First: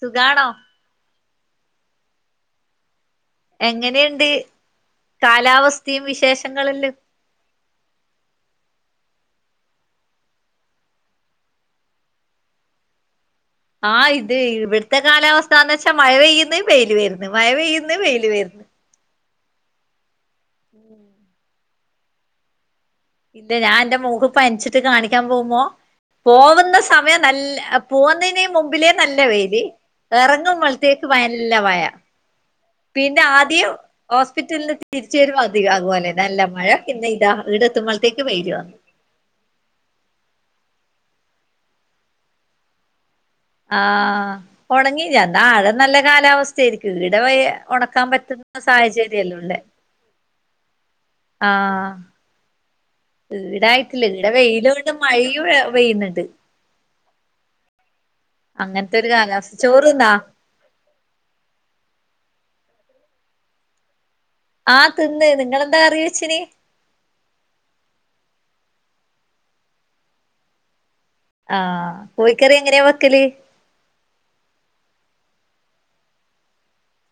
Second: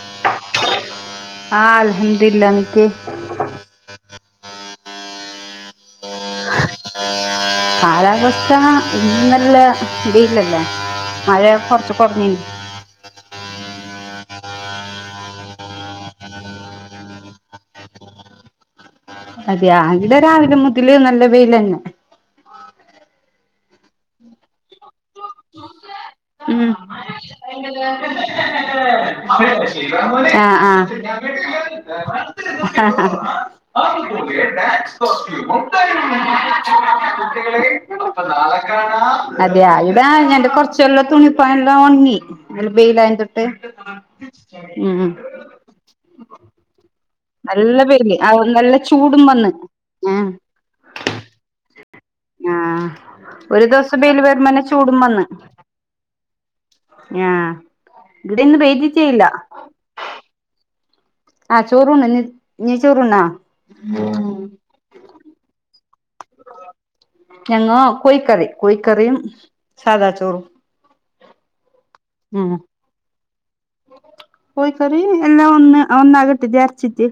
സുഖാണോ ആ അൽഹം ദിലില്ല നിക്ക് എങ്ങനെയുണ്ട് കാലാവസ്ഥയും വിശേഷങ്ങളെല്ലാം കാലാവസ്ഥ ഇന്നല്ല ഇടയിലല്ലേ മഴയൊക്കെ കൊറച്ചു കൊറഞ്ഞിനി ആഹ് ഇത് ഇവിടുത്തെ കാലാവസ്ഥാന്ന് വെച്ചാൽ മഴ പെയ്യുന്നു വെയില് വരുന്നു മഴ പെയ്യുന്നു വെയില് വരുന്നു അതെ അതിവിടെ രാവിലെ മുതല് നല്ല വെയിൽ തന്നെ ഇല്ല ഞാൻ എന്റെ മോൾക്ക് പനിച്ചിട്ട് കാണിക്കാൻ പോകുമ്പോ ഉം. പോകുന്ന സമയം നല്ല പോകുന്നതിന് മുമ്പിലേ നല്ല വേയില് ആ ആ ഇറങ്ങുമ്പോൾത്തെ നല്ല മഴ പിന്നെ ആദ്യം ഹോസ്പിറ്റലിൽ തിരിച്ച് വരു അതുപോലെ നല്ല മഴ പിന്നെ ഇതാ വീടെത്തുമ്പോഴത്തേ അതെയാ ഇതാണ് കൊറച്ച് ചെല്ല തുണിപ്പ എല്ലാം ഉണ്ണി നല്ല ബെയിയിലട്ട് ആഹ് ഉണങ്ങി എന്നാ അഴ നല്ല കാലാവസ്ഥ ശരിക്കും ഇവിടെ നല്ല ഉണക്കാൻ വെയില് ആ പറ്റുന്ന നല്ല ചൂടും സാഹചര്യം വന്ന് ഉള്ളെ ആഹ് ആഹ് ആഹ് ഒരു ദിവസം ഈടായിട്ടില്ല വെയില് ഇവിടെ വരുമ്പന്നെ വെയിലും ഉണ്ട് ചൂടും മഴ വന്ന് പെയ്യുന്നുണ്ട് ആഹ് ഇവിടെ ഇന്ന് പെയ്യ്തിട്ടേയില്ല ചോറുതിന്നാ ആ ചോറുണ്ട് നീ ചോറുതിന്നാ ആഹ് തിന്ന് നിങ്ങളന്താ കറി വെച്ചിനി ഞങ്ങള് കോഴിക്കറി കോഴിക്കറിയും സാദാ ചോറും ആഹ് ഉം കോഴിക്കറി എങ്ങനെയാ വെക്കല് കോഴിക്കറി എല്ലാം ഒന്ന് ഒന്നായി എടുത്തിട്ട് വേവിച്ചിട്ട്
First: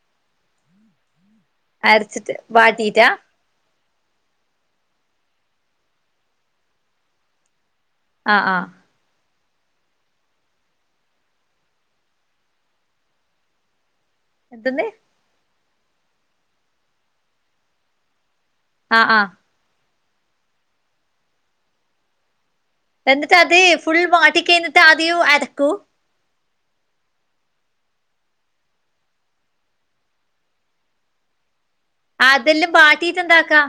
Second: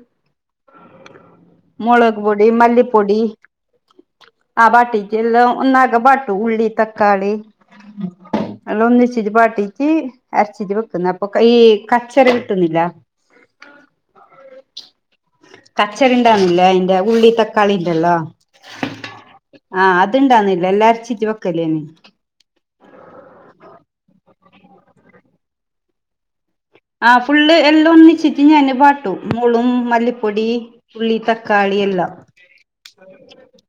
മുളക് അരച്ചിട്ട് പൊടി വാട്ടീട്ടാ മല്ലിപ്പൊടി ആഹ് ബാട്ടിച്ചല്ലാം ഒന്നാകെ ബാട്ടു ഉള്ളി തക്കാളി ആഹ് ആഹ് ഒന്നിച്ച് ഇത് വാട്ടിട്ട് അടച്ച് വെക്കുന്ന അപ്പം ഒക്കെ ഈ കച്ചറ കിട്ടുന്നില്ല എന്തോന്ന് കച്ചറി ഉണ്ടന്നില്ലേ അതിന്റെ ഉള്ളി തക്കാളിണ്ടല്ലോ ആഹ് ആഹ് ആഹ് അതുണ്ടാന്നില്ല എല്ലാരും അരചിട്ട് വെക്കല്ലേയ് നി എന്നിട്ട് അതേ ഫുൾ വാട്ടി കഴിഞ്ഞിട്ട് ആദ്യം അടക്കൂ ആഹ് ഫുള്ള് എല്ലാം ഒന്നിച്ചിട്ട് ഞാന് പാട്ടു മുളും മല്ലിപ്പൊടി ഉള്ളി തക്കാളി എല്ലാം അതെല്ലാം പാട്ടീട്ട് എന്താക്കാ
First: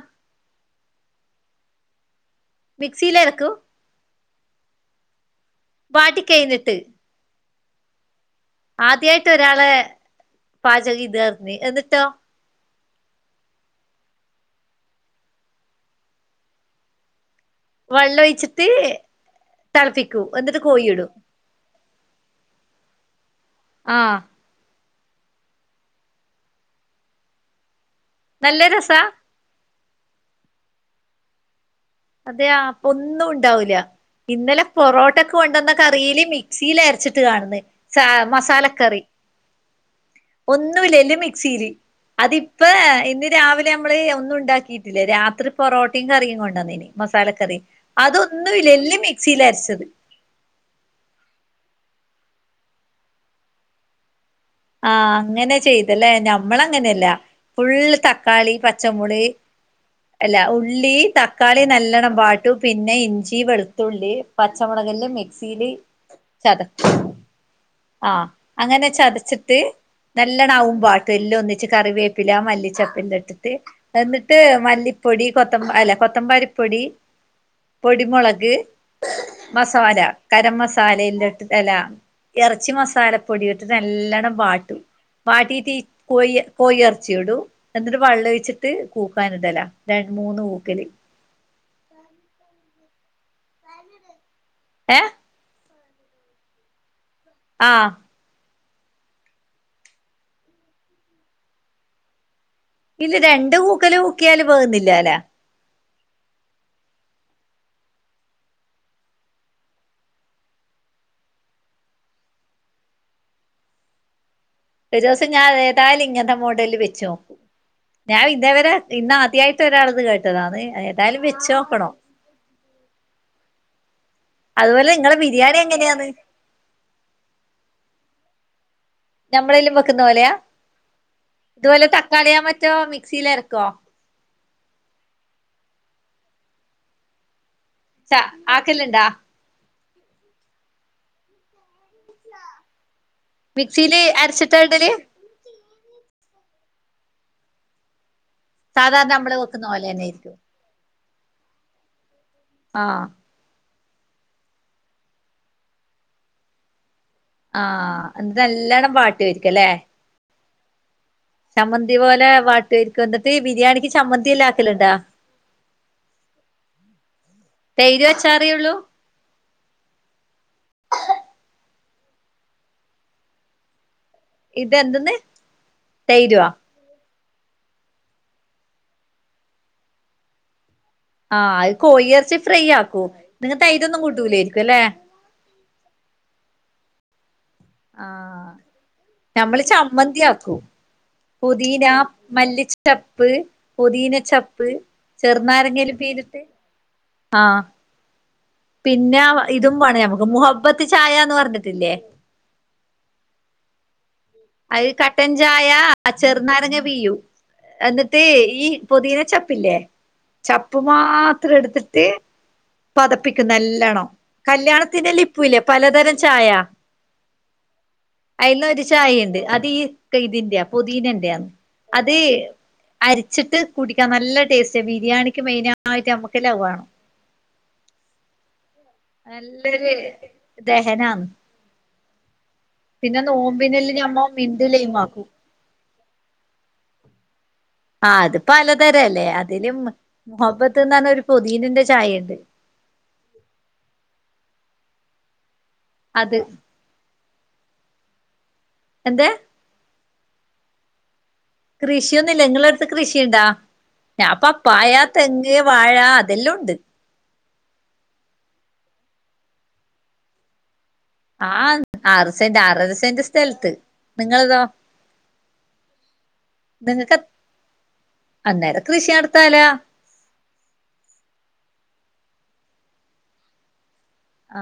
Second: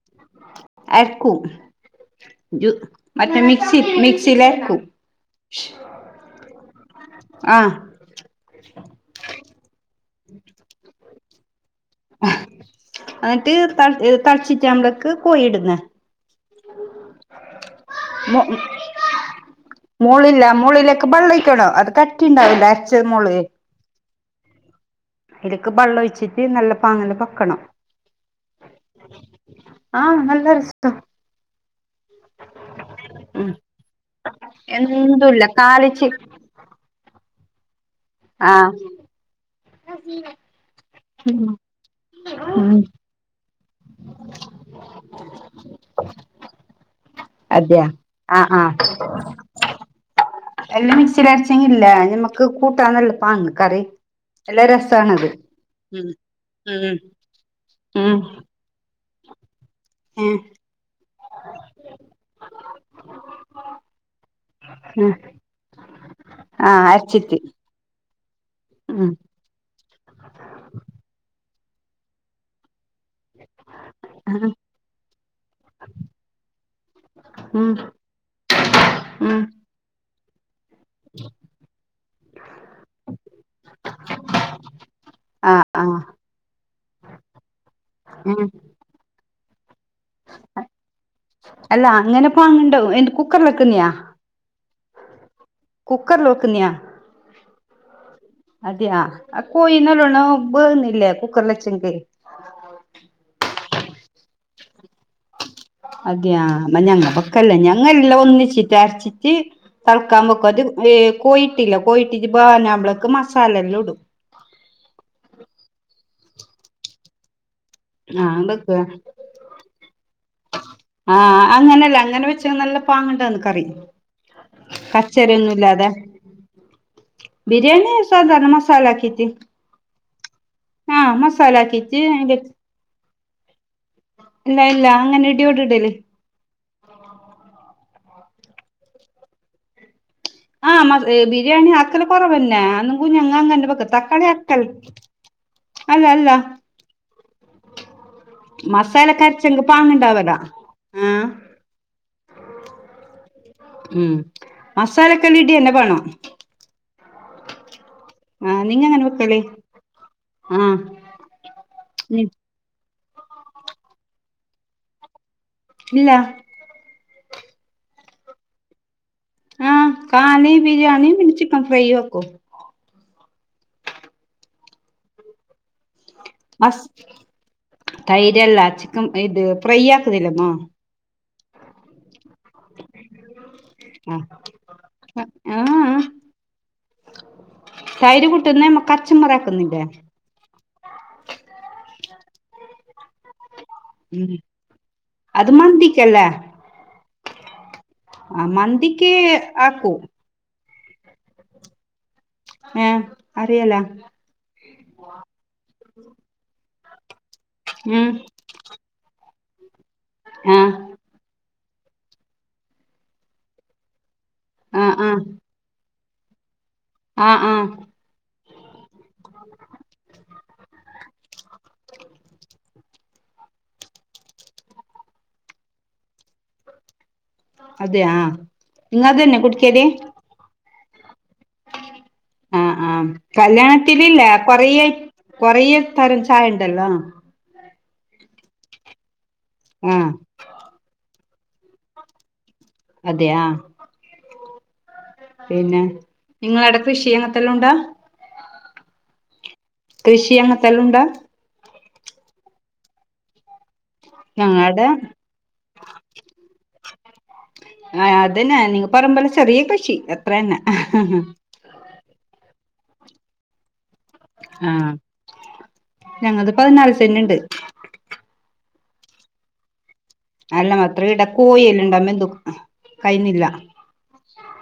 അർക്കും ജു മറ്റെ മിക്സിയിലരക്കും മിക് മിക്സിയിലരക്കും വാട്ടി കഴിഞ്ഞിട്ട് ആഹ് ആദ്യായിട്ട് ഒരാളെ പാചകം ഇതാർന്ന് എന്നിട്ടോ എന്നിട്ട് ത തളിച്ചിട്ടാ നമ്മളിക്ക് കോഴി ഇടുന്നേ വെള്ളം ഉ മൂ ഒഴിച്ചിട്ട് തിളപ്പിക്കൂ മൂളില്ല എന്നിട്ട് കോഴിയിടും മൂളിലേക്ക് ബള്ള ഒയിക്കണം അത് കട്ട പറ്റിണ്ടാവില്ല അരച്ഛ മെള് ആഹ് ഇലൊക്ക് വെള്ളം ഒഴിച്ചിട്ട് നല്ല പാങ്ങല് പക്കണം നല്ല രെസാ ആഹ് നല്ലൊരിഷ്ട്ടാ അതെയ് ആ ഒന്നും ഉം ഉണ്ടാവില്ല ഇന്നലെ പൊറോട്ടക്ക് എന്തുല്ല കൊണ്ടുവന്ന കാലിച്ച് കറിയില് മി മിക്സില് അരച്ചിട്ട് കാണുന്നേ സാ ആഹ് മസാലക്കറി ഒന്നുമില്ല എല്ലെ മിക്സില് അതിപ്പ ഉം ഇന്ന് രാവിലെ നമ്മള് ഒന്നും ഉണ്ടാക്കിയിട്ടില്ല രാത്രി പൊറോട്ടയും കറിയും കൊണ്ടുവന്നീന് മസാലക്കറി അതെയ അതൊന്നും ആഹ് ഇല്ല ആഹ് എല്ലാം മിക്സിൽ അരച്ചത് എല്ലാം മിക്സിൽ അരചങ്കിൽ ഇല്ലേ നമ്മക്ക് കൂട്ടാന്ന് എളുപ്പാങ്ങ് കറി നല്ല ആഹ് രസാണത് അങ്ങനെ ഉം ചെയ്തല്ലേ ഞമ്മള് ഉം അങ്ങനെയല്ല ഫുള്ള് ഉം തക്കാളി പ പച്ചമുളി ഉം അല്ല ഉള്ളി ത തക്കാളി നല്ലണം വാട്ടും പിന്നെ ഇഞ്ചി വെളുത്തുള്ളി പച്ചമുളകില് മിക്സിയില് ചതക്കും ച്ചിട്ട് ആഹ് അങ്ങനെ ചതച്ചിട്ട് നേല്ലാണം ആകും വാട്ടും എല്ല ഒന്നിച്ച് കറി വേപ്പില മല്ലിച്ചപ്പിട്ട് എന്നിട്ട് ഉം മല്ലിപ്പൊടി കൊത്ത അല്ല കൊത്തമ്പാലിപ്പൊടി ഉം പൊടിമുളക് ഉം മസാല കരം മസാലെന്റെ എല ഇറച്ചി മസാലപ്പൊടി ഇട്ടിട്ട് നല്ലണ്ണം വാട്ടും ആഹ് വട്ടീട്ട് ആഹ് കോയി കോയി ഇറച്ചി ഇടും എന്നിട്ട് വള്ളം ഉം ഒഴിച് കൂക്കൻ ഇടലാ രണ്ട മൂന്ന് കൂക്കല് അല്ല അങ്ങനെ പാങ്ങണ്ടാ ല്ലാ കുക്കറിലെക്കുന്നെയാ ഏഹ് കുക്കർ ലോക്കുന്നിയാ ആഹ് അതെയെ കോയിന്നല്ലോണ്ണം വേബ്ന്നില്ലേ കുക്കറിൽ വെച്ച [unintelligible] ഇൽരണ്ട് കൂക്കല് കൂക്കിയാല് വേകുന്നില്ല അല്ലെ അതെയെ ഇന്നാ ഞങ്ങക്കെല്ലെ ഞങ്ങല്ലാം ഒന്നിച്ചിട്ട് അരച്ചിട്ട് തിളക്കാൻ വെക്കും അത് കോയി ഇട്ടില്ല കോയിട്ടി വ ഞ്ഞമ്മളക്ക് മസാലെല്ലാം ഇടും ഒരു ദിവസം ഞാൻ ഏതാലും ഇങ്ങനത്തെ മോഡല് വെച്ചോ നോക്കും ഞാൻ ആഹ് ഇന്നേ വെക്ക വരെ ഇന്ന ആദ്യായിട്ട് ഒരാളിത് കേട്ടതാണ് ഏതായാലും ആഹ് വെച്ച് നോക്കണം അങ്ങനെയല്ല അങ്ങനെ വെച്ച നല്ല പാങ്ങണ്ടാന്ന് കറി അതുപോലെ നിങ്ങളെ കച്ചറയൊന്നും ബിരിയാണി ഇല്ലാതെ എങ്ങനെയാന്ന് ബിരിയാണി സാധാരണ മസാലാകിറ്റ് [unintelligible] വെക്കുന്ന പോലെയ ഇതുപോലെ ആക്കിട്ട് അയിന്റെ തക്കാളിയാ മറ്റോ മിക്സിയില് അരക്കോ ഇല്ല ഇല്ല അങ്ങനെ ഇടിയോട് ഇടല് ആക്കെല്ലുണ്ടാ ആഹ് ബിരിയാണി ആക്കൽ കുറവ് അല്ലേ [unintelligible] അങ്ങന്റെ [unintelligible] മിക്സിയില് തക്കാളി അരച്ചിട്ടാ ആക്കൽ ഇടല് അല്ല അല്ല മസാല സാധാരണ നമ്മള് കരച്ചെങ്ങ് വെക്കുന്ന പാങ്ങണ്ടാവര പോലെന്നായിരിക്കും ആഹ് ആഹ് ഉം മസാലൊക്കെ [unintelligible] [unintelligible] ആഹ് എന്ത് ആ നിങ്ങ നല്ലവണ്ണം എങ്ങനെ വാട്ടി വെക്കല് വെക്കല്ലേ ആഹ സമ്മന്തി പോലെ തരിക്ക എന്നിട്ട്ഈ ബിരിയാണിക്ക് ചമ്മന്തില്ല ആാക്കലുണ്ടോ ഇല്ല തൈര് അച്ചാറിയുള്ളൂ ആഹ കാണ ബരിയാണിംപിന്നെ ചിക്കൻ ഫ്രൈ ആക്കും ഇതന്തെന്ന് തൈരുവാ തൈര്ല്ല ചിക്കൻ ഇത് ഫ്രൈ ആക്കുന്നല്ലമ്മോ ആഹ് അത് കോഴി ഇറച്ചി ഫ്രൈ ആക്കൂ നിങ്ങത്തെ തൈര് ഒന്നും കൂട്ടൂലായിരിക്കും അല്ലെ ആഹ് തൈര് കുട്ടുന്നമ്മ കച്ചമറ ആക്കുന്നില്ലേ ന്ത്യാകും പൊതിന മല്ലിച്ച ചപ്പ് പുതിീന ഉം ചപ്പ് അത് ചെറുനാരങ്കലും മന്തിക്കല്ലേ പിഞ്ഞിട്ട് ആ മ പിന്ന ഇതും വാണം ഞമ്മക്ക്. മുഹബത്ത് ചായന്ന് പറഞ്ഞിട്ടില്ലേ? ഏ അറിയല. അത് കട്ടൻ ചായ ചെറുനാരങ്ങ പീയും. ഉം എന്നിട്ട് ഈ പുതിന ചപ്പില്ലേ. ആഹ് ചപ്പും മാത്രം എടുത്തിട്ട് പതപ്പിക്കും നല്ലണം. ആഹ് കല്യാണത്തിനല്ല ഇപ്പല്ലേ, പലതരം ചായ. ആഹ ആഹ. അയില് ഒരു ചായ ഉണ്ട്. അത് ഈ തെയ്തിന്റെയാ പുതീനന്റെയാ. അത് അരിച്ചിട്ട് കുടിക്കാം നല്ല ടേസ്റ്റ്. ബിരിയാണിക്ക് മെയിന ആയിട്ട് നമ്മുക്ക് ലവ. അതെയാ. ഇങ്ങ അതെന്നെ കുടിക്കല്? ദഹനം. ആഹ ആഹ നോമ്പിനെല്ലാം ഞമ്മ കല്യാണത്തിനില്ലേ മിന്റ് കൊറയേ, ലൈമാക്കും കൊറെ തരം ചായ ഉണ്ടല്ലോ. ആ അത് പലതരം അല്ലേ. അതിലും ആഹ് മുഹബത്ത്ന്നറഞ്ഞ ഒരു പുതീനന്റെ ചായ ഉണ്ട്. അതെയാ. പിന്നെ, അത് നിങ്ങള ട കൃഷി അങ്ങനത്തെല്ലാം ഉണ്ടാ. എന്ത്? കൃഷി അങ്ങനത്തെല്ലാം ഉണ്ടാ? കൃഷിയൊന്നുമില്ല. ഇങ്ങള അടുത്ത് കൃഷിയുണ്ടാ. ഞാൻ ഞങ്ങടെ പപ്പായ, തെ ങ്ങ്, വാഴ അതെല്ലാം ഉണ്ട്. ആ അതന്നെ നിങ്ങ പറയാമ്പോല് ചെറിയ കൃഷി അത്ര തന്നെ. ആഹ് ആറ് സെന്റ് ആറര സെന്റ് സ്ഥലത്ത്. നിങ്ങളതോ ആഹ ഞങ്ങള്ക്ക് പതിനാല് നിങ്ങക്ക് സെന്റ്ണ്ട്. അന്നേരം കൃഷി നടത്താലാ. അല്ല, മാത്ര ഇടാ കോഴെല്ലാംണ്ടമ്പോ എന്തോ കഴുന്നില്ല ആ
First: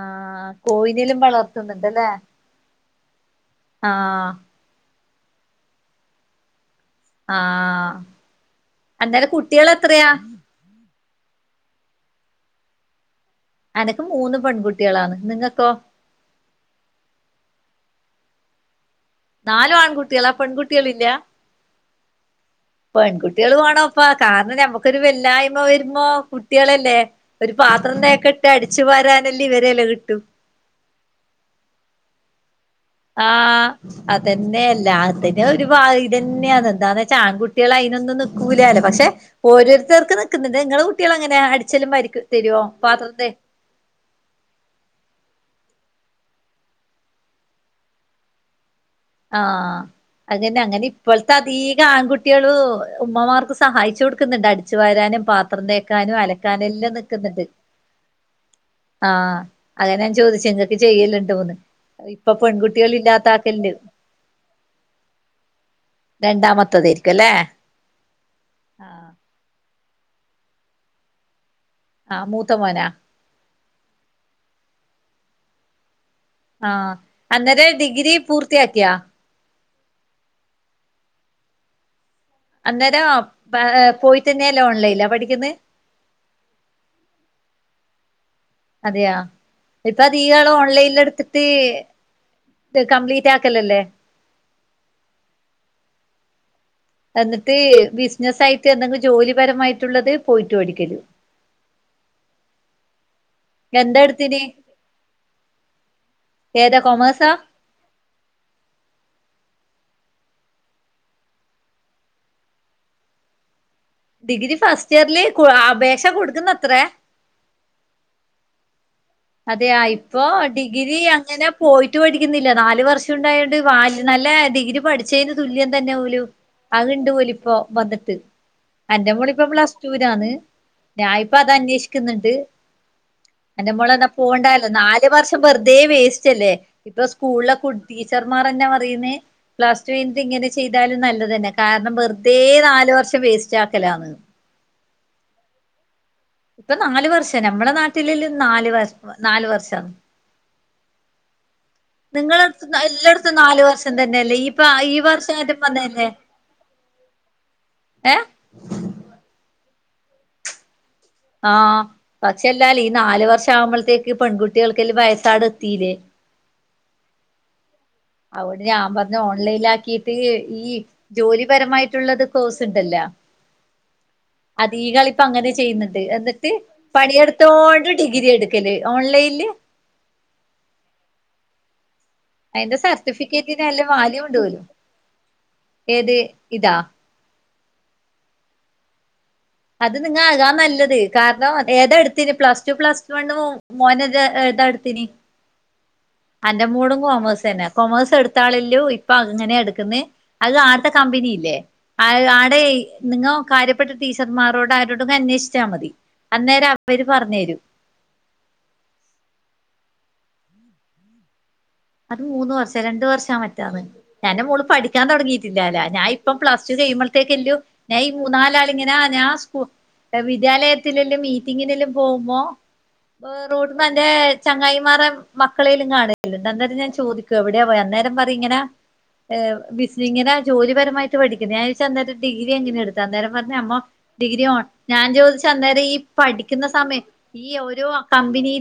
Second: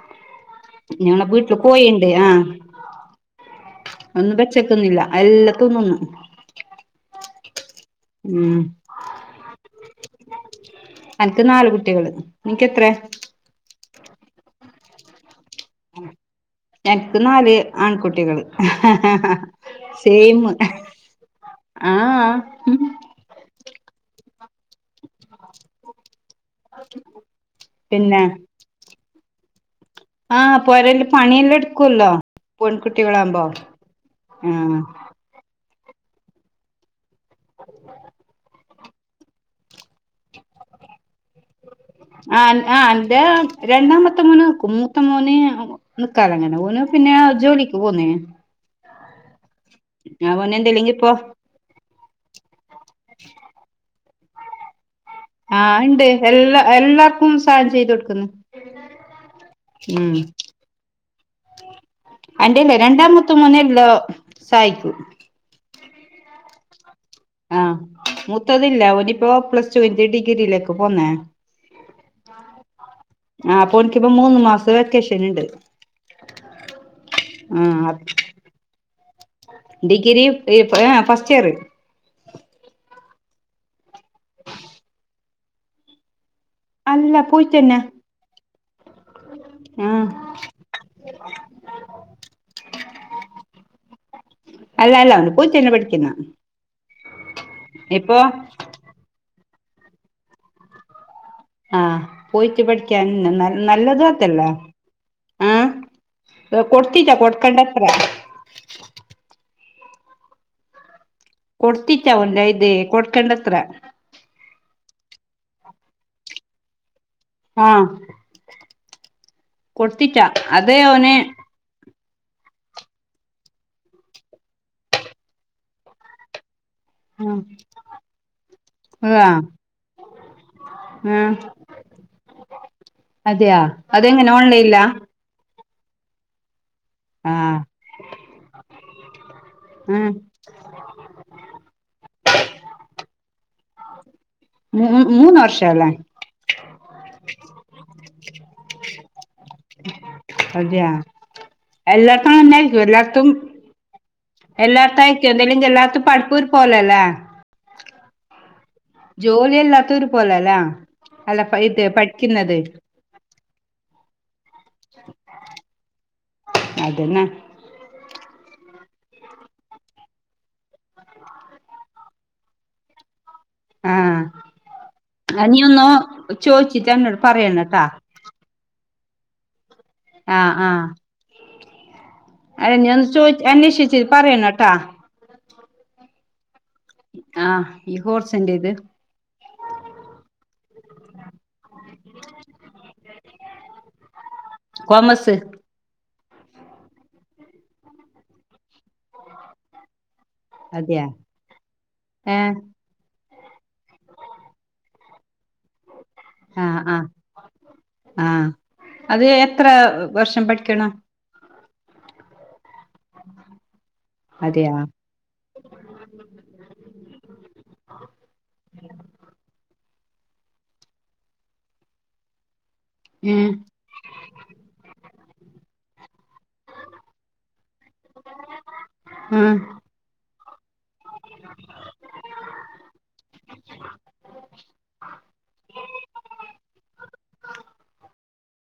കോയിനെലും ഞങ്ങളെ വീട്ടില് വളർത്തുന്നുണ്ടല്ലേ പോയിണ്ട്, ആഹ് ആ ഒന്നും പച്ചക്കൊന്നുംല്ല, എല്ലാ തിന്നുന്നു ആഹ്, ഉം എന്തായാലും കുട്ടിൾ എത്രയാ? എനിക്ക് നാല് കുട്ടികള്, നിനക്ക് എത്ര? എനക്ക് മൂന്ന് പെൺകുട്ട്യാളാണ് നിങ്ങക്കോ എനിക്ക് നാല് ആൺകുട്ടികള് ആഹ ഹ നാലു ഹ ആൺകുട്ടികളാ സേം പെൺകുട്ടികളില്ല ആഹ. പെൺകുട്ടികള് വേണോപ്പാ. കാരണം ഞമ്മ ക്കൊരു വെല്ലായ്മ വരുമ്പോ കുട്ടികളല്ലേ, ഒരു പാത്രം പിന്നെ തേക്കട്ടെ അടി ച്ചുവാരാനല്ലേ വെരേല് കിട്ടു ആഹ്, പൊരൽ പണിയെല്ലാം എടുക്കൂല്ലോ. പൊൺ കുട്ട്യൊ ആഹ് അതെന്നെയ എല്ലരുടേം ന്നൊരു [unintelligible] എന്താന്ന് വെച്ചാ ആൺകുട്ടികള് അതിനൊന്നും നിക്കൂല്ലല്ലോ പക്ഷേ ഓരോരുത്തർക്ക് നിക്കുന്നിണ്ട് ഇങ്ങളെ കുട്ട്യാൾ എങ്ങന്യാ അടിച്ചലും പരി ആഹ് ആഹ് ൻ്റെ രണ്ടാമത്തെ മൊനാക്കും മൂത്ത മോന് നിക്കാല്ലങ്ങനെ പോണ് ജോലിക്ക് പോന്നേ ആഹ് അവന് അതന്നെ എന്തെല്ലെങ്കി ഇപ്പൊ അങ്ങനിപ്പൊളത്തെ അതീകാൺകുട്ടിയളും ഉമ്മാമാർക്ക് സഹായിച്ചുകൊടുക്കുന്നുണ്ട് അടിച്ച് വാരാനും പാത്രം ആഹ് ഇണ്ട് തേക്കാനും എല്ലാ അലക്കാനെല്ലാ നിക്കുന്ന എല്ലാർക്കും ത്. സഹായം ചെയ്ത് കൊടുക്കുന്നു ആഹ് അതാ ഞാൻ ചോദിച്ചേ ങ്ങക്ക് ചെയ്യെലണ്ടോന്ന് അൻ്റെല്ലേ രണ്ടാമത്തെമോനെല്ലൊ സഹായിക്കൂ രണ്ടാമത്തതേരിക്കുല്ലേ ആ മൂത്തതില്ലാ ഓനിപ്പോ പ്ലസ്ടുവിട്ട് ഡിഗ്രീലേക്ക് പോന്നേ ആ മൂത്ത മോനാ ആഹ് അപ്പോനിക്കിപ്പം മൂന്നുമാസത്തെ വെക്കേഷെനൊണ്ട് ആഹ് അന്നേരെ ഡിഗ്രി പൂർത്തിയാക്കിയോ ഡിഗ്രി പി ആഹ് ഫസ്റ്റിയറ് അന്നേരം പോയി തന്നെയല്ലേ ഓൺലൈലാ പഠിക്കുന്നേ അല്ല പോയിട്ടെന്നാ അതെയോ ഇത്താതീകാളും ഓൺലൈനിലടച്ചിട്ട് കംപ്ലീറ്റാക്കലല്ലേ അല്ലാല്ലാ വൻപോയ് തന്നാ പഠിക്കുന്നേ എന്ന്ട്ട് ബിസ്നസായ്ട്ട് എന്തെങ്കു ജോലിപരമായ്ട്ടുള്ളത് പോയിട്ട് പഠിക്കലോ ആഹ് പോയിട്ട് പഠിക്കാനുണ്ട എന്താ എടുത്തിന് നല്ലതുംഅതല്ലേ ആഹ് ഏതാ കൊടുത്തീല്ല കൊമേഴ്സാ കൊടുക്കണ്ടപ്പറേ കൊടുത്തീററ ഓന്റ കയ്യില്കൊടുക്കണ്ടെത്രേ ഡിഗ്രി ഫസ്റ്റിയറിൽ കൊ ആപേക്ഷ കൊടുക്കുന്നത്രേ ആഹ് അതേ ആയിപ്പോ ഡിഗ്രി അങ്ങനെ പോയിട്ട് പഠിക്കുന്നില്ല നാല് വർഷൊണ്ടായോണ്ട് വാല് നല്ല ഡിഗ്രി പഠിച്ചേന് തുല്യം തന്നെ ഓലും അത്ണ്ട് ഓലിപ്പോ വന്ന്ട്ട് അന്റെ ആ മോളിപ്പം പ്ലസ്ടൂലാന്ന് ഞാ ആ ഇപ്പതന്വേഷിക്ക്ന്ന്ണ്ട് അതെയാ അതെ പോണ്ടാലോ നാല് വർഷം വെറ്തെ വേസ്റ്റല്ലേ ഇപ്പം ആ സ്കൂളിലെ കു ടീച്ചർ മാരെന്നെ ന്തൊയ്യ്ന്നേ [unintelligible] ആ ലാസ്റ്റ് [unintelligible] ഇങ്ങനെ ചെയ്താലും നല്ലതെന്നെ കാരണം വെറ്തെ നാല് വർഷം വേസ്റ്റാക്കലാന്ന് മൂ മൂന്ന് വർഷല്ലേ ഇപ്പം നാല് വർഷം നമ്മളെ നാട്ടിൽ ല് നാല് വർ നാല് വർഷം അതെയാ എല്ലാട്ത്തും നിങ്ങളടുത്ത് അങ്ങനായ്ര്ക്കും എല്ലാട്ത്തും എല്ലായിടത്തും നാല് വർഷം തന്നെയല്ലേ ഈ ഈ എല്ലാട്ത്തു വർഷമായിട്ടും അയ്ക്കും [unintelligible] വന്നല്ലേ പഠ്പ്പ് പോലലേ ഏഹ് ജോല്യല്ലാത്തൊരുപോലലാ അല്ല പൈ ആഹ് ത് പക്ഷെ പഠിക്കുന്നത് എല്ലാലും ഈ നാല് വർഷം ആവുമ്പോഴത്തേക്ക് പെൺകുട്ടികൾക്ക് വയസ്സാട് എത്തിയില്ലേ. അതെന്നെ. അവര് ഞാൻ പറഞ്ഞ് ഓൺലൈനാക്കീട്ട് ഈ ജോലിപരമായിട്ടുള്ളത് കോഴ്സ്ണ്ടല്ലോ ആഹ് അത് അധീകാളിപ്പങ്ങനെ നീ ഒന്ന് ചെയ്യ്ന്ന്ണ്ട് എന്നിട്ട് ചോദിച്ചിട്ട് എന്നോട് പറയണട്ടാ പണിയെടുത്തോണ്ട് ഡി ഗ്രി എട്ക്കല് ഓൺലൈല് ആഹ് ആഹ് അല്ല അയ്ന്റെ നീ ഒന്ന് ചോദി സർട്ടിഫിക്കറ്റിനാലും അന്വേഷിച്ചിട്ട് വാല്യുണ്ട്പോലും പറയണട്ടാ ഏത് ഇതോ ആഹ് ഈ കോഴ്സ്ന്റെത് അത് നിങ്ങ [unintelligible] നല്ലത്. കാരണം ഏതാ എടുത്തെന് പ്ലസ് ടു പ്ലസ് വണ്ണ് പോം മോനത് ജ എടുത്തനി. കോമേഴ്സ് അന്റെ മോളും കോമേഴ്സ് ന്നെ. കൊമേഴ്സ് എടുത്താളല്ലോ ഇപ്പൊ അങ്ങനെ എടുക്കന്നെ. അത് [unintelligible] അതെയാ കമ്പനിയില്ലേ. ആഹ് ഏഹ് ആടെ നിങ്ങ കാര്യപ്പെട്ട ടീച്ചർമാരോട് അരോട് അന്വേഷിച്ചാൽ മതി. അന്നേരം അവര് പറഞ്ഞു തരും. ആഹ അത് എത്ര വർഷം പഠിക്കണം? അത് മൂന്ന് വർഷം രണ്ടു വർഷ [unintelligible] എന്റെ മോള് അതെയാ പഠിക്കാൻ തുടങ്ങി ഇല്ലാല്ല. ഞാൻ ഇപ്പം പ്ലസ്ടു കഴിയുമ്പഴത്തേക്കല്ലു, ഞാ ഈ മൂന്നാലാളിങ്ങനാ ഞാ സ് വിദ്യാലയത്തിലല്ലും മീറ്റിങ്ങിനെല്ലും പോകുമ്പോ, ഏഹ് റോട്ട്മ ന്റെ ചങ്ങായിമാറെ മക്കളേലും കാണുണ്ട്, [unintelligible] ഞാൻ ചോദിക്കും എവിടെയാ പോയെർന്നെ. പറയും ഇങ്ങനാ ഏഹ് ആഹ് വി നിങ്ങനെ ജോലിപരമായിട്ട്ഠിക്ക ഞാഴച്ചാ അന്നേം ഡിഗി എങ്ങനെ എടുത്താ അേരം പറഞ്ഞ അമ്മ ഡിഗ്രി [unintelligible] ഞാൻ ചോദിച്ചന്നേരം ഈ പഠിക്കുന്ന സമയം ഈ ഓരോ കമ്പനിയില